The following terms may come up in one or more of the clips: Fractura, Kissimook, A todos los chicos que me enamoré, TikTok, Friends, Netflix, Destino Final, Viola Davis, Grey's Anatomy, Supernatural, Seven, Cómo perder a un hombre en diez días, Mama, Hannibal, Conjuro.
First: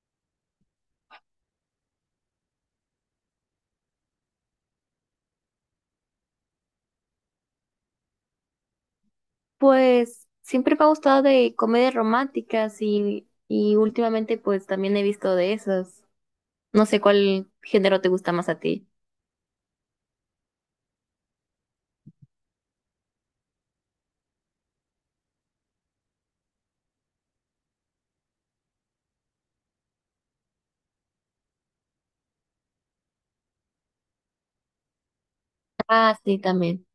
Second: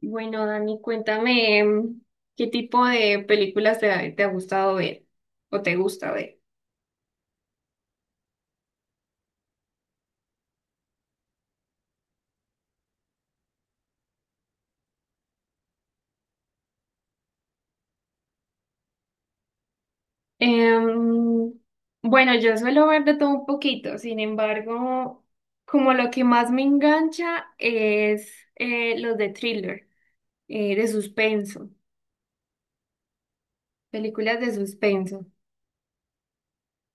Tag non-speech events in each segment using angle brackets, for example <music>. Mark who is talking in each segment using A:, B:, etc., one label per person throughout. A: Bueno, Dani, cuéntame qué tipo de películas te ha gustado ver o te gusta ver.
B: Pues siempre me ha gustado de comedias románticas y últimamente pues también he visto de esas. No sé cuál género te gusta más a ti.
A: Em, bueno, yo suelo ver de todo un poquito, sin embargo, como lo que más me engancha es los de thriller, de suspenso, películas de suspenso.
B: Ah, sí, también.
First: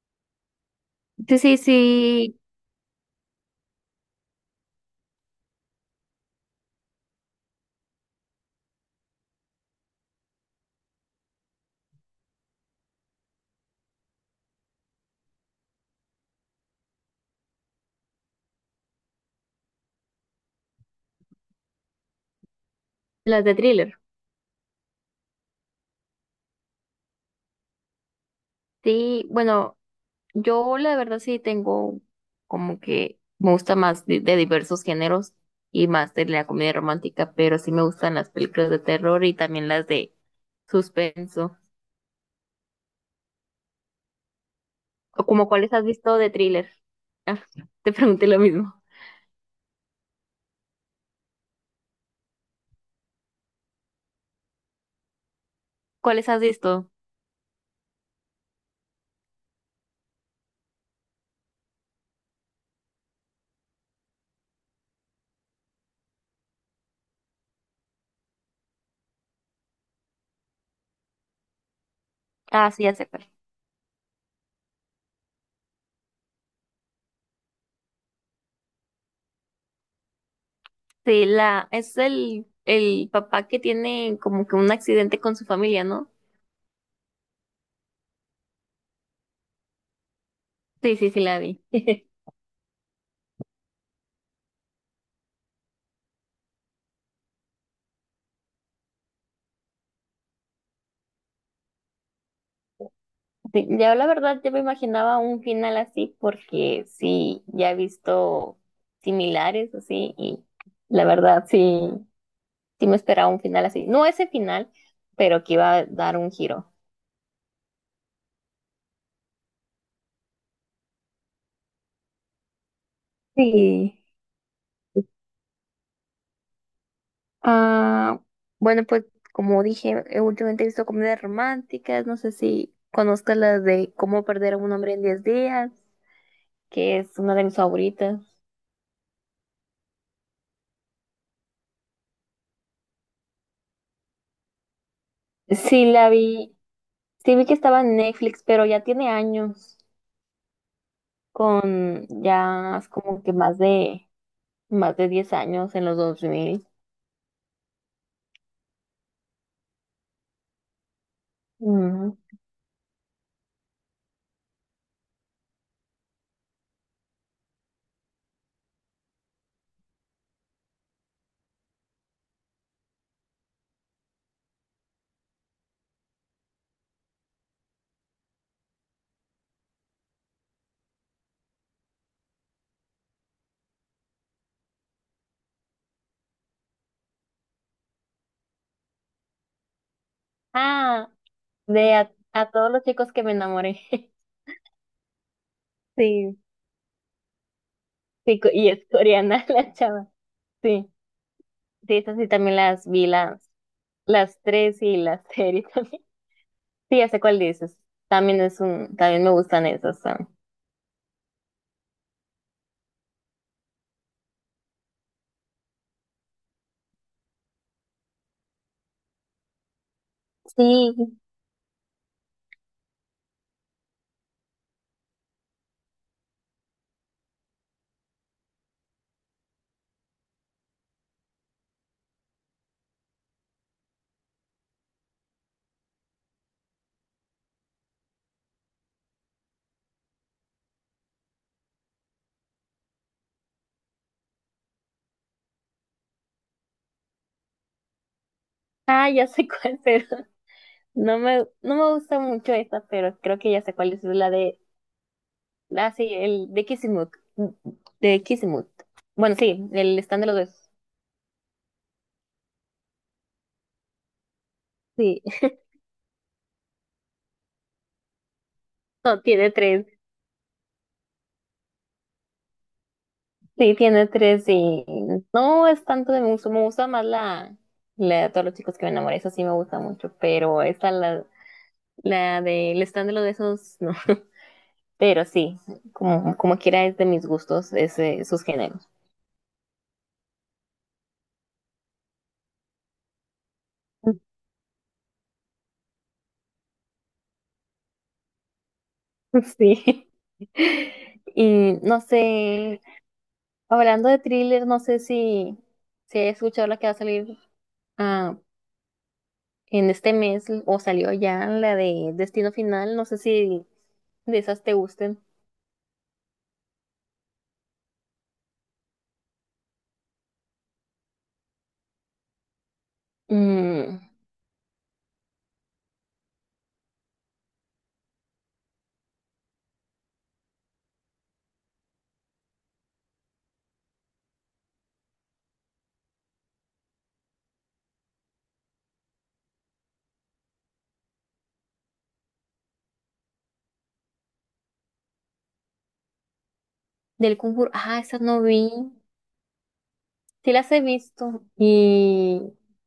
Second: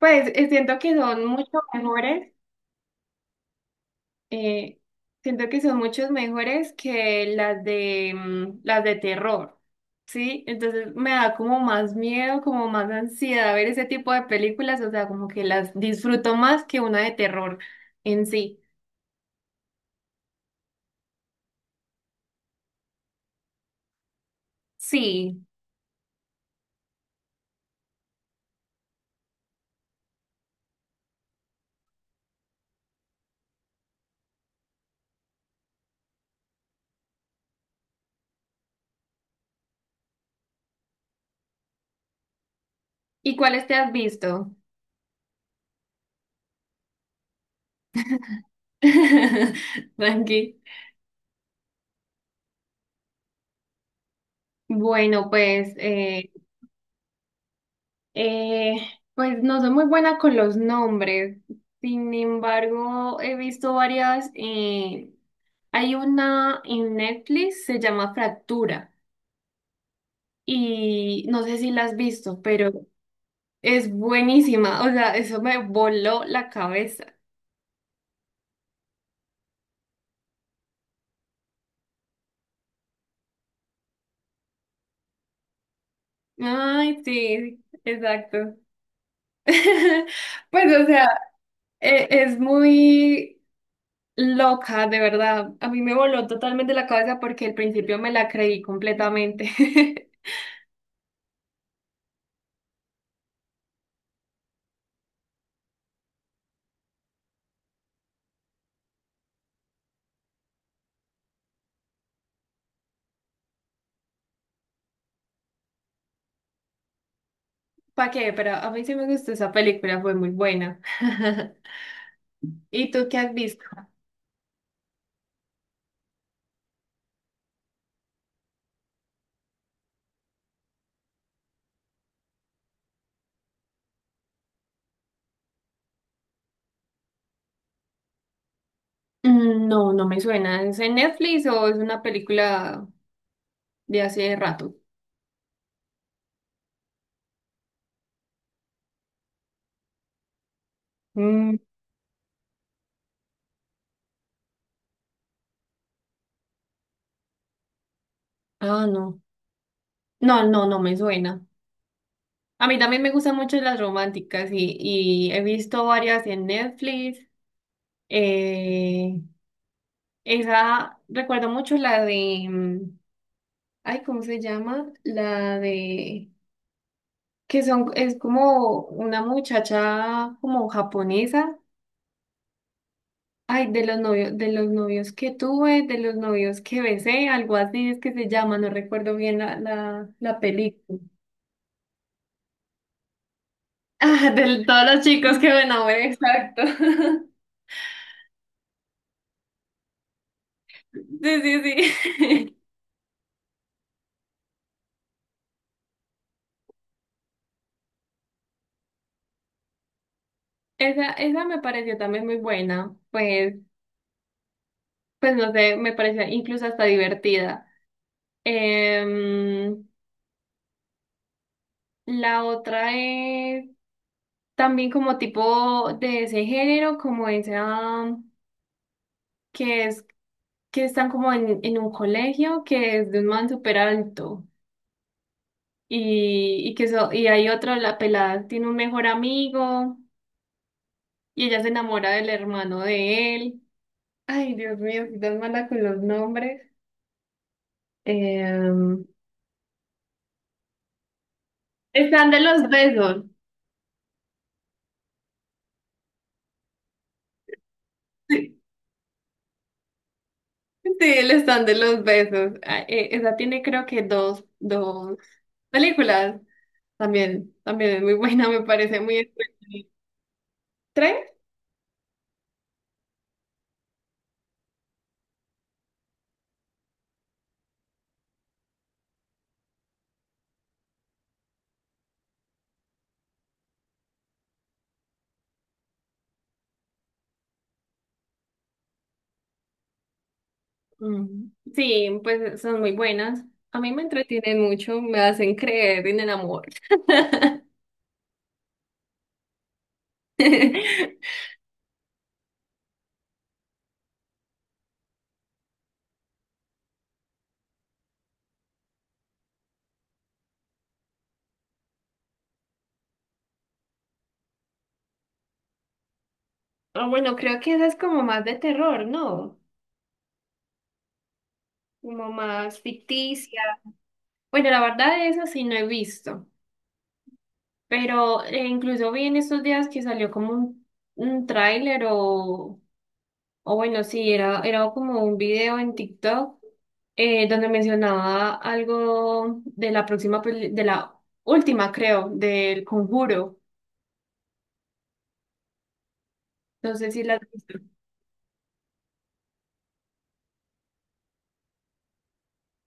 A: Pues siento que son
B: Sí, sí,
A: mucho mejores.
B: sí,
A: Eh, Siento que son muchos mejores que las de las de terror, ¿sí? Entonces me da como más miedo, como más ansiedad ver ese tipo de películas, o sea, como que las disfruto más que una de terror en sí.
B: las de thriller.
A: Sí.
B: Sí, bueno, yo la verdad sí tengo como que me gusta más de diversos géneros y más de la comedia romántica, pero sí me gustan las películas de terror y también las de suspenso.
A: ¿Y cuáles te has visto?
B: ¿O como cuáles has visto de thriller? Ah, te pregunté lo mismo.
A: <laughs> Tranqui. Bueno, pues
B: ¿Cuáles has visto?
A: Eh, pues no soy muy buena con los nombres. Sin embargo, he visto varias. Hay una en Netflix, se llama Fractura. Y no sé si la has visto,
B: Ah,
A: pero
B: sí, ya sé cuál.
A: es buenísima. O sea, eso me voló la cabeza.
B: Sí, la, es el papá que tiene como que un accidente con su familia, ¿no?
A: Ay, sí, exacto. <laughs> Pues, o
B: Sí,
A: sea,
B: sí, sí, la vi. <laughs>
A: es muy loca, de verdad. A mí me voló totalmente la cabeza porque al principio me la creí completamente. <laughs>
B: Sí, ya la verdad, yo me imaginaba un final así porque sí, ya he visto similares así y la verdad sí, sí me esperaba un final así. No ese final, pero que iba a dar un giro.
A: ¿Para qué? Pero a mí sí me gustó esa película, fue muy buena. ¿Y tú qué has visto?
B: Sí. Ah, bueno, pues como dije, últimamente he visto comedias románticas. No sé si conozcas las de Cómo perder a un hombre en 10 días, que es una de mis favoritas.
A: Mm, no, no me suena. ¿Es en Netflix o es una película de hace rato?
B: Sí, la vi, sí vi que estaba en Netflix, pero ya tiene años,
A: Mm,
B: con ya es como que más de 10 años en los 2000.
A: ah, no. No, no, no me suena.
B: Ujú.
A: A mí también me gustan mucho las románticas y he visto varias en Netflix. Eh, Esa, recuerdo mucho la de, ay, ¿cómo se llama? La de, que son, es como una muchacha como japonesa. Ay, de los novios que tuve, de los novios que besé, algo así es que se llama, no recuerdo bien la película. <laughs>
B: Ah, de a todos los chicos que me enamoré. <laughs>
A: Ah, de todos los chicos que me enamoré,
B: Sí,
A: exacto. <laughs>
B: sí, co- y es coreana <laughs> la chava. Sí,
A: Sí, sí,
B: sí, esas sí también
A: sí. <laughs>
B: las vi, las. Las tres y las <laughs> serie también. Sí, ya sé cuál dices. También es un, también me gustan esas. Ah.
A: Esa me pareció también muy buena. Pues, pues no sé, me parecía incluso hasta divertida. Em,
B: Sí,
A: la otra es también como tipo de ese género, como esa que es que están como en un colegio que es de un man súper alto y que y hay otro, la pelada tiene un mejor amigo y ella se enamora del hermano de él. Ay, Dios mío, soy tan mala con los nombres. Em,
B: ah, ya sé cuál, <laughs> pero no me gusta
A: Están de
B: mucho
A: los
B: esa, pero
A: besos.
B: creo que ya sé cuál es la de, ah, sí, el de Kissimook, de
A: <laughs>
B: Kissimook. Bueno, sí, el stand de los besos.
A: Sí, el están de los besos. Ah, esa tiene creo que dos, dos
B: Sí,
A: películas. También, también es muy buena, me parece
B: <laughs>
A: muy
B: no, tiene
A: entretenida.
B: tres.
A: ¿Tres?
B: Sí, tiene tres y no es tanto de me gusta más la, la de todos los chicos que me enamoré, esa sí me gusta mucho, pero esta, la del stand de los besos, <laughs> no. Pero sí, como, como quiera es de mis gustos ese, sus géneros.
A: Mm, sí, pues son muy buenas. A mí me
B: <laughs>
A: entretienen mucho, me hacen creer en el amor.
B: Sí.
A: <laughs>
B: Y no sé, hablando de thriller, no sé si, si he escuchado la que va a salir ah, en este mes o salió ya la de Destino Final, no sé si de esas te gusten.
A: Ah, bueno, creo que esa es como más de terror, ¿no? Como más ficticia.
B: Mm,
A: Bueno, la verdad esa sí no he visto, pero incluso vi en estos días que salió como un tráiler o bueno, sí, era, era como un video en TikTok donde mencionaba algo de la próxima, de la última, creo, del Conjuro. No sé si la
B: del
A: has
B: concurso,
A: visto.
B: ah, esas no vi, sí las he visto y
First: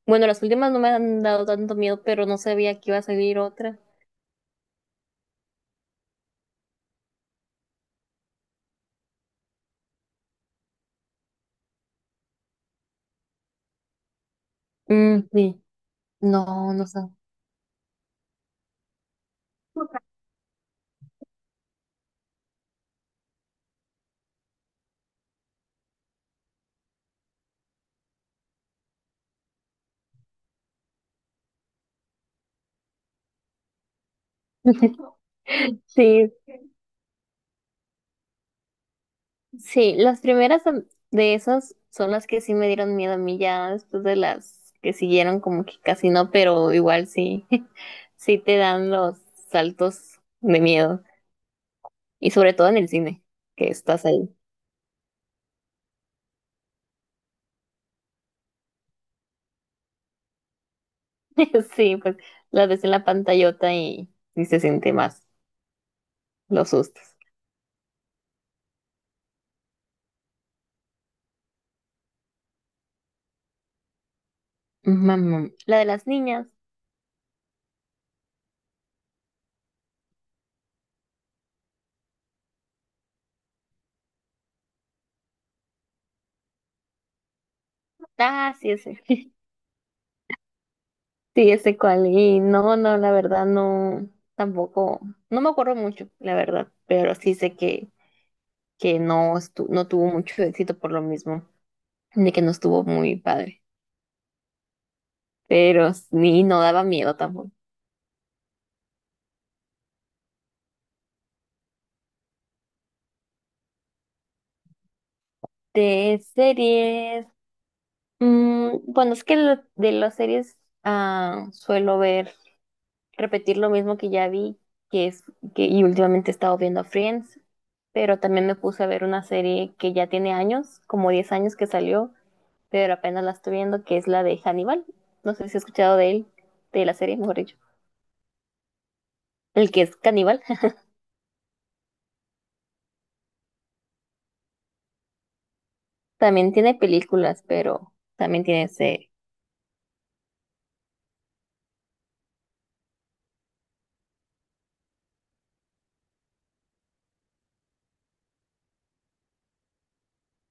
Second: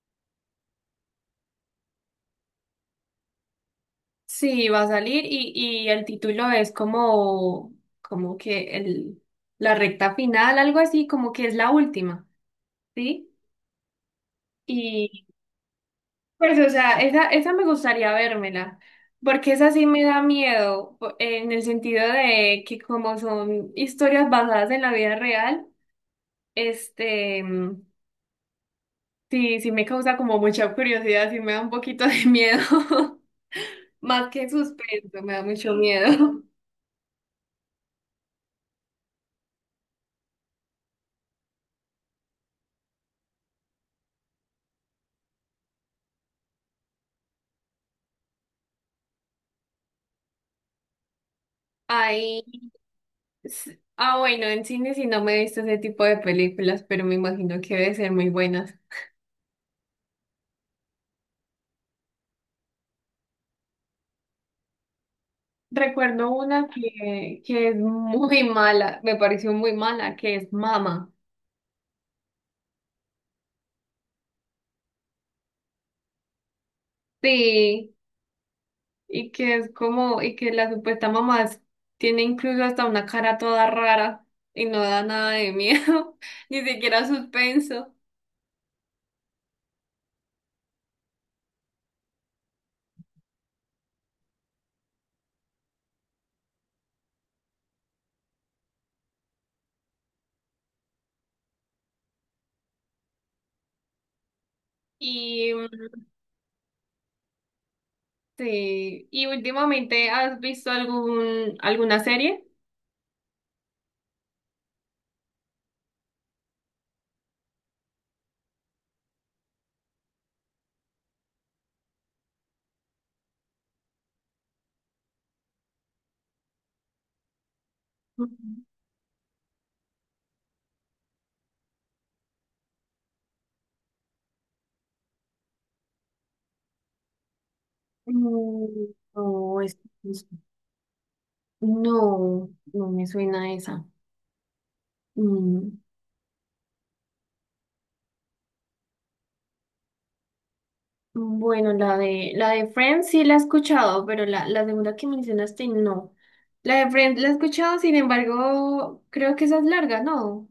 B: bueno, las últimas no me han dado tanto miedo, pero no sabía que iba a salir otra.
A: Sí, va a salir y el título es como, como que el, la recta final, algo así, como que es la última, ¿sí?
B: Mm,
A: Y
B: sí,
A: pues, o
B: no, no
A: sea,
B: sé.
A: esa me gustaría vérmela, porque esa sí me da miedo, en el sentido de que como son historias basadas en la vida real, este, mm, sí, sí me causa como mucha curiosidad, sí me da un poquito de miedo, <laughs> más que
B: <laughs>
A: suspenso, me da mucho
B: Sí,
A: miedo.
B: sí, las primeras son- de esas son las que sí me dieron miedo a mí. Ya después de las que siguieron como que casi no, pero igual sí, <laughs> sí te dan los saltos de miedo
A: <laughs>
B: y
A: Hay
B: sobre todo en el cine, que estás
A: Ah,
B: ahí.
A: bueno, en cine sí no me he visto ese tipo de películas, pero me imagino que debe ser muy buenas.
B: <laughs> Sí, pues las ves en la pantallota y se siente más
A: Recuerdo una
B: los sustos.
A: que es muy mala, me pareció muy mala, que es Mama.
B: Mamá, la de las niñas.
A: Sí, y que es como, y que la supuesta mamá tiene incluso hasta una cara toda rara y no da nada de miedo, <laughs> ni siquiera suspenso.
B: Ah, sí, sí. <laughs> Sí, ese cual. Y no, no, la verdad no, tampoco, no me acuerdo mucho, la verdad, pero sí sé que no estu- no tuvo mucho <laughs> éxito por lo mismo, de que no estuvo muy padre,
A: Y
B: pero ni no daba miedo tampoco.
A: sí, y últimamente, ¿has visto algún, alguna serie?
B: De series, mm, bueno, es que lo- de las series ah, suelo ver, repetir lo mismo que ya vi, que es, que, y últimamente he estado viendo Friends, pero también me
A: Ujú.
B: puse a ver una serie que ya tiene años, como 10 años que salió, pero apenas la estoy viendo, que es la de Hannibal. No sé si has escuchado de él, de la serie, mejor dicho.
A: Mm, No,
B: El
A: es-
B: que es caníbal. <laughs>
A: No, no me suena esa. Mm,
B: También tiene películas, pero también tiene ese...
A: Bueno, la de Friends sí la he escuchado, pero la segunda que mencionaste no. La de Friends la he escuchado, sin embargo, creo que esa es larga, ¿no?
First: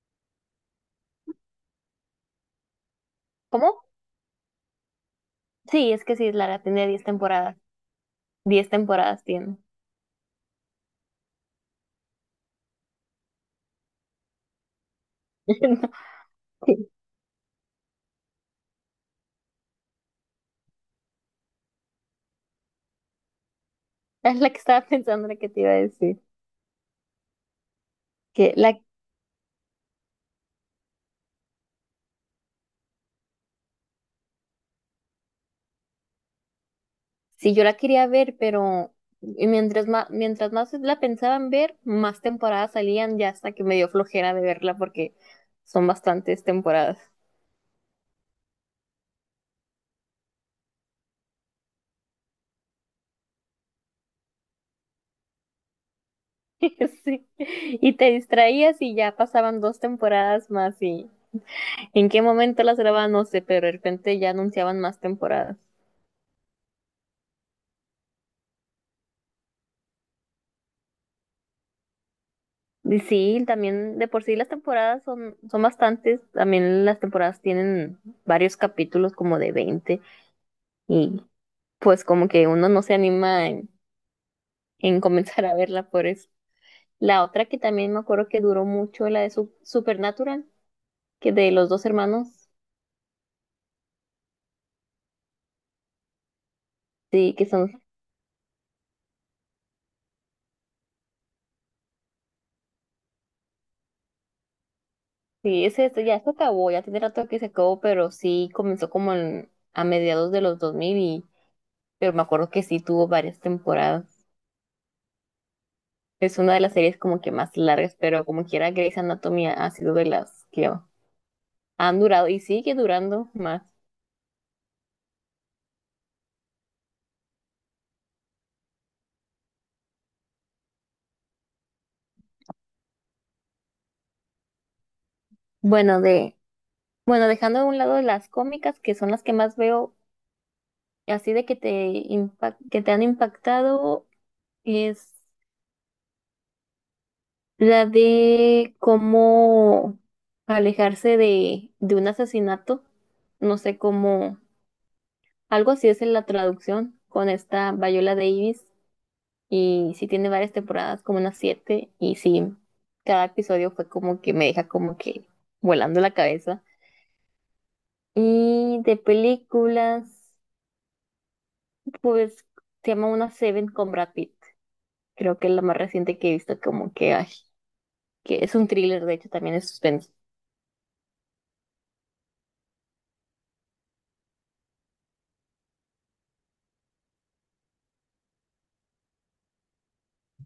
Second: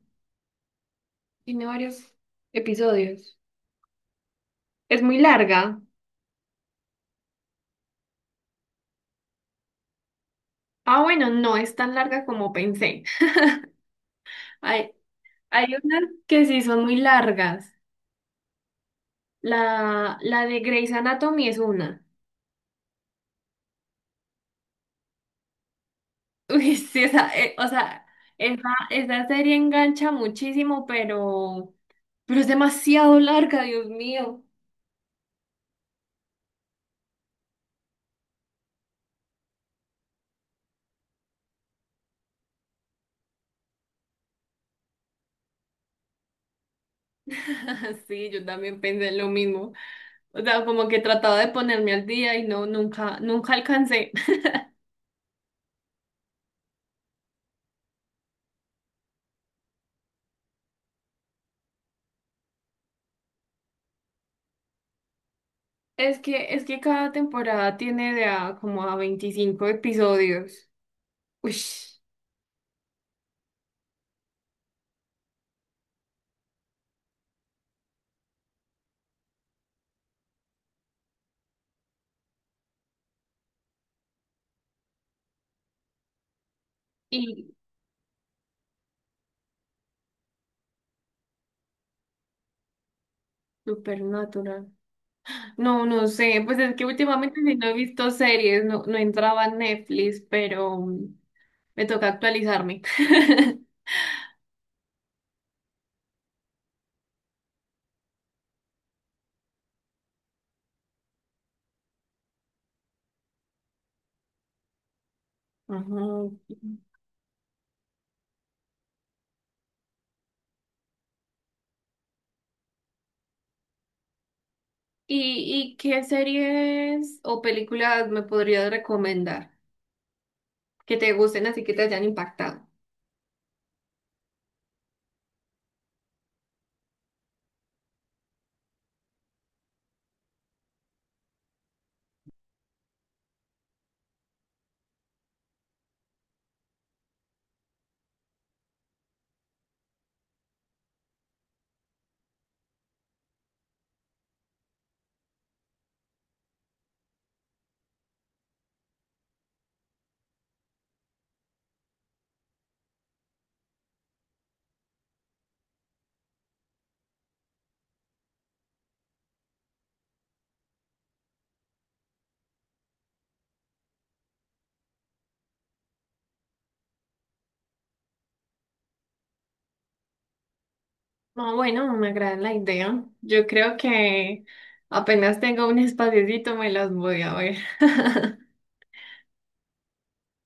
A: Tiene varios episodios.
B: ¿Cómo?
A: Es muy larga.
B: Sí, es que sí, Lara tiene 10 temporadas. Diez temporadas tiene.
A: Ah, bueno, no es tan larga como pensé. <laughs> Hay, hay unas que
B: <laughs>
A: sí
B: No,
A: son
B: sí,
A: muy largas. La de Grey's Anatomy es una.
B: es la que estaba pensando, la que te iba a decir.
A: Uy, sí, o sea,
B: Que
A: esa,
B: la...
A: esa serie engancha muchísimo, pero es demasiado larga, Dios mío.
B: Sí, yo la quería ver, pero mientras más la pensaban ver, más temporadas salían ya, hasta que me dio flojera de verla porque son bastantes temporadas.
A: <laughs> Sí, yo también pensé lo mismo. O sea, como que trataba de ponerme al día y no, nunca, nunca alcancé. <laughs>
B: <laughs> Sí. Y te distraías y ya pasaban dos temporadas más y en qué momento las grababan, no sé, pero de repente ya anunciaban más temporadas.
A: Es que cada temporada tiene de a, como a 25 episodios. Uy,
B: Y sí, también de por sí las temporadas son, son bastantes, también las temporadas tienen varios capítulos como de 20 y pues como que uno no se anima en <laughs> comenzar a verla por eso. La otra
A: y
B: que también me acuerdo que duró mucho, la de Su- Supernatural, que de los dos hermanos,
A: Supernatural. No, no sé, pues es que
B: sí,
A: últimamente
B: que
A: si no he
B: son.
A: visto series, no, no entraba en Netflix, pero me toca actualizarme. <laughs>
B: Sí, ese, este ya se acabó, ya tiene rato que se acabó, pero sí comenzó como en- a mediados de los 2000 y, pero me acuerdo que sí tuvo varias temporadas. Es
A: Ajá.
B: una de las series como que más largas, pero como quiera Grey's Anatomy ha sido de las que han durado y sigue durando más.
A: Y qué series o películas me podrías recomendar que te gusten así que te hayan impactado?
B: Bueno, de, bueno, dejando a un lado las cómicas, que son las que más veo, así de que te, impa- que te han impactado, la de cómo alejarse de un asesinato. No sé cómo. Algo así es en la traducción, con esta Viola Davis. Y sí tiene varias temporadas, como unas 7. Y sí, cada episodio fue como que me deja como que volando la cabeza. Y de películas, pues se llama una Seven con Brad Pitt. Creo que es la más reciente que he visto, como que, ay, que es un thriller, de hecho, también es suspenso.
A: No, bueno, me agrada la idea. Yo creo que apenas tengo un espaciocito me las voy a ver. <laughs>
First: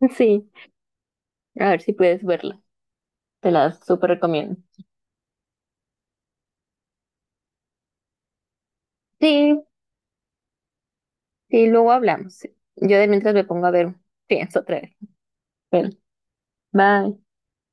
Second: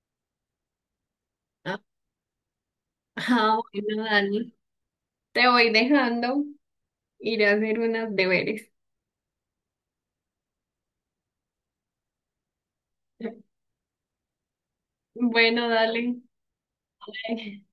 B: <laughs> Sí, a ver si puedes verla. Te
A: Ah,
B: la
A: bueno,
B: súper
A: Dani,
B: recomiendo.
A: te voy dejando, iré a hacer unos deberes.
B: Sí, sí, luego hablamos. Yo de mientras me pongo a ver, pienso otra vez.
A: Bueno,
B: Bueno,
A: dale.
B: bye.
A: <laughs>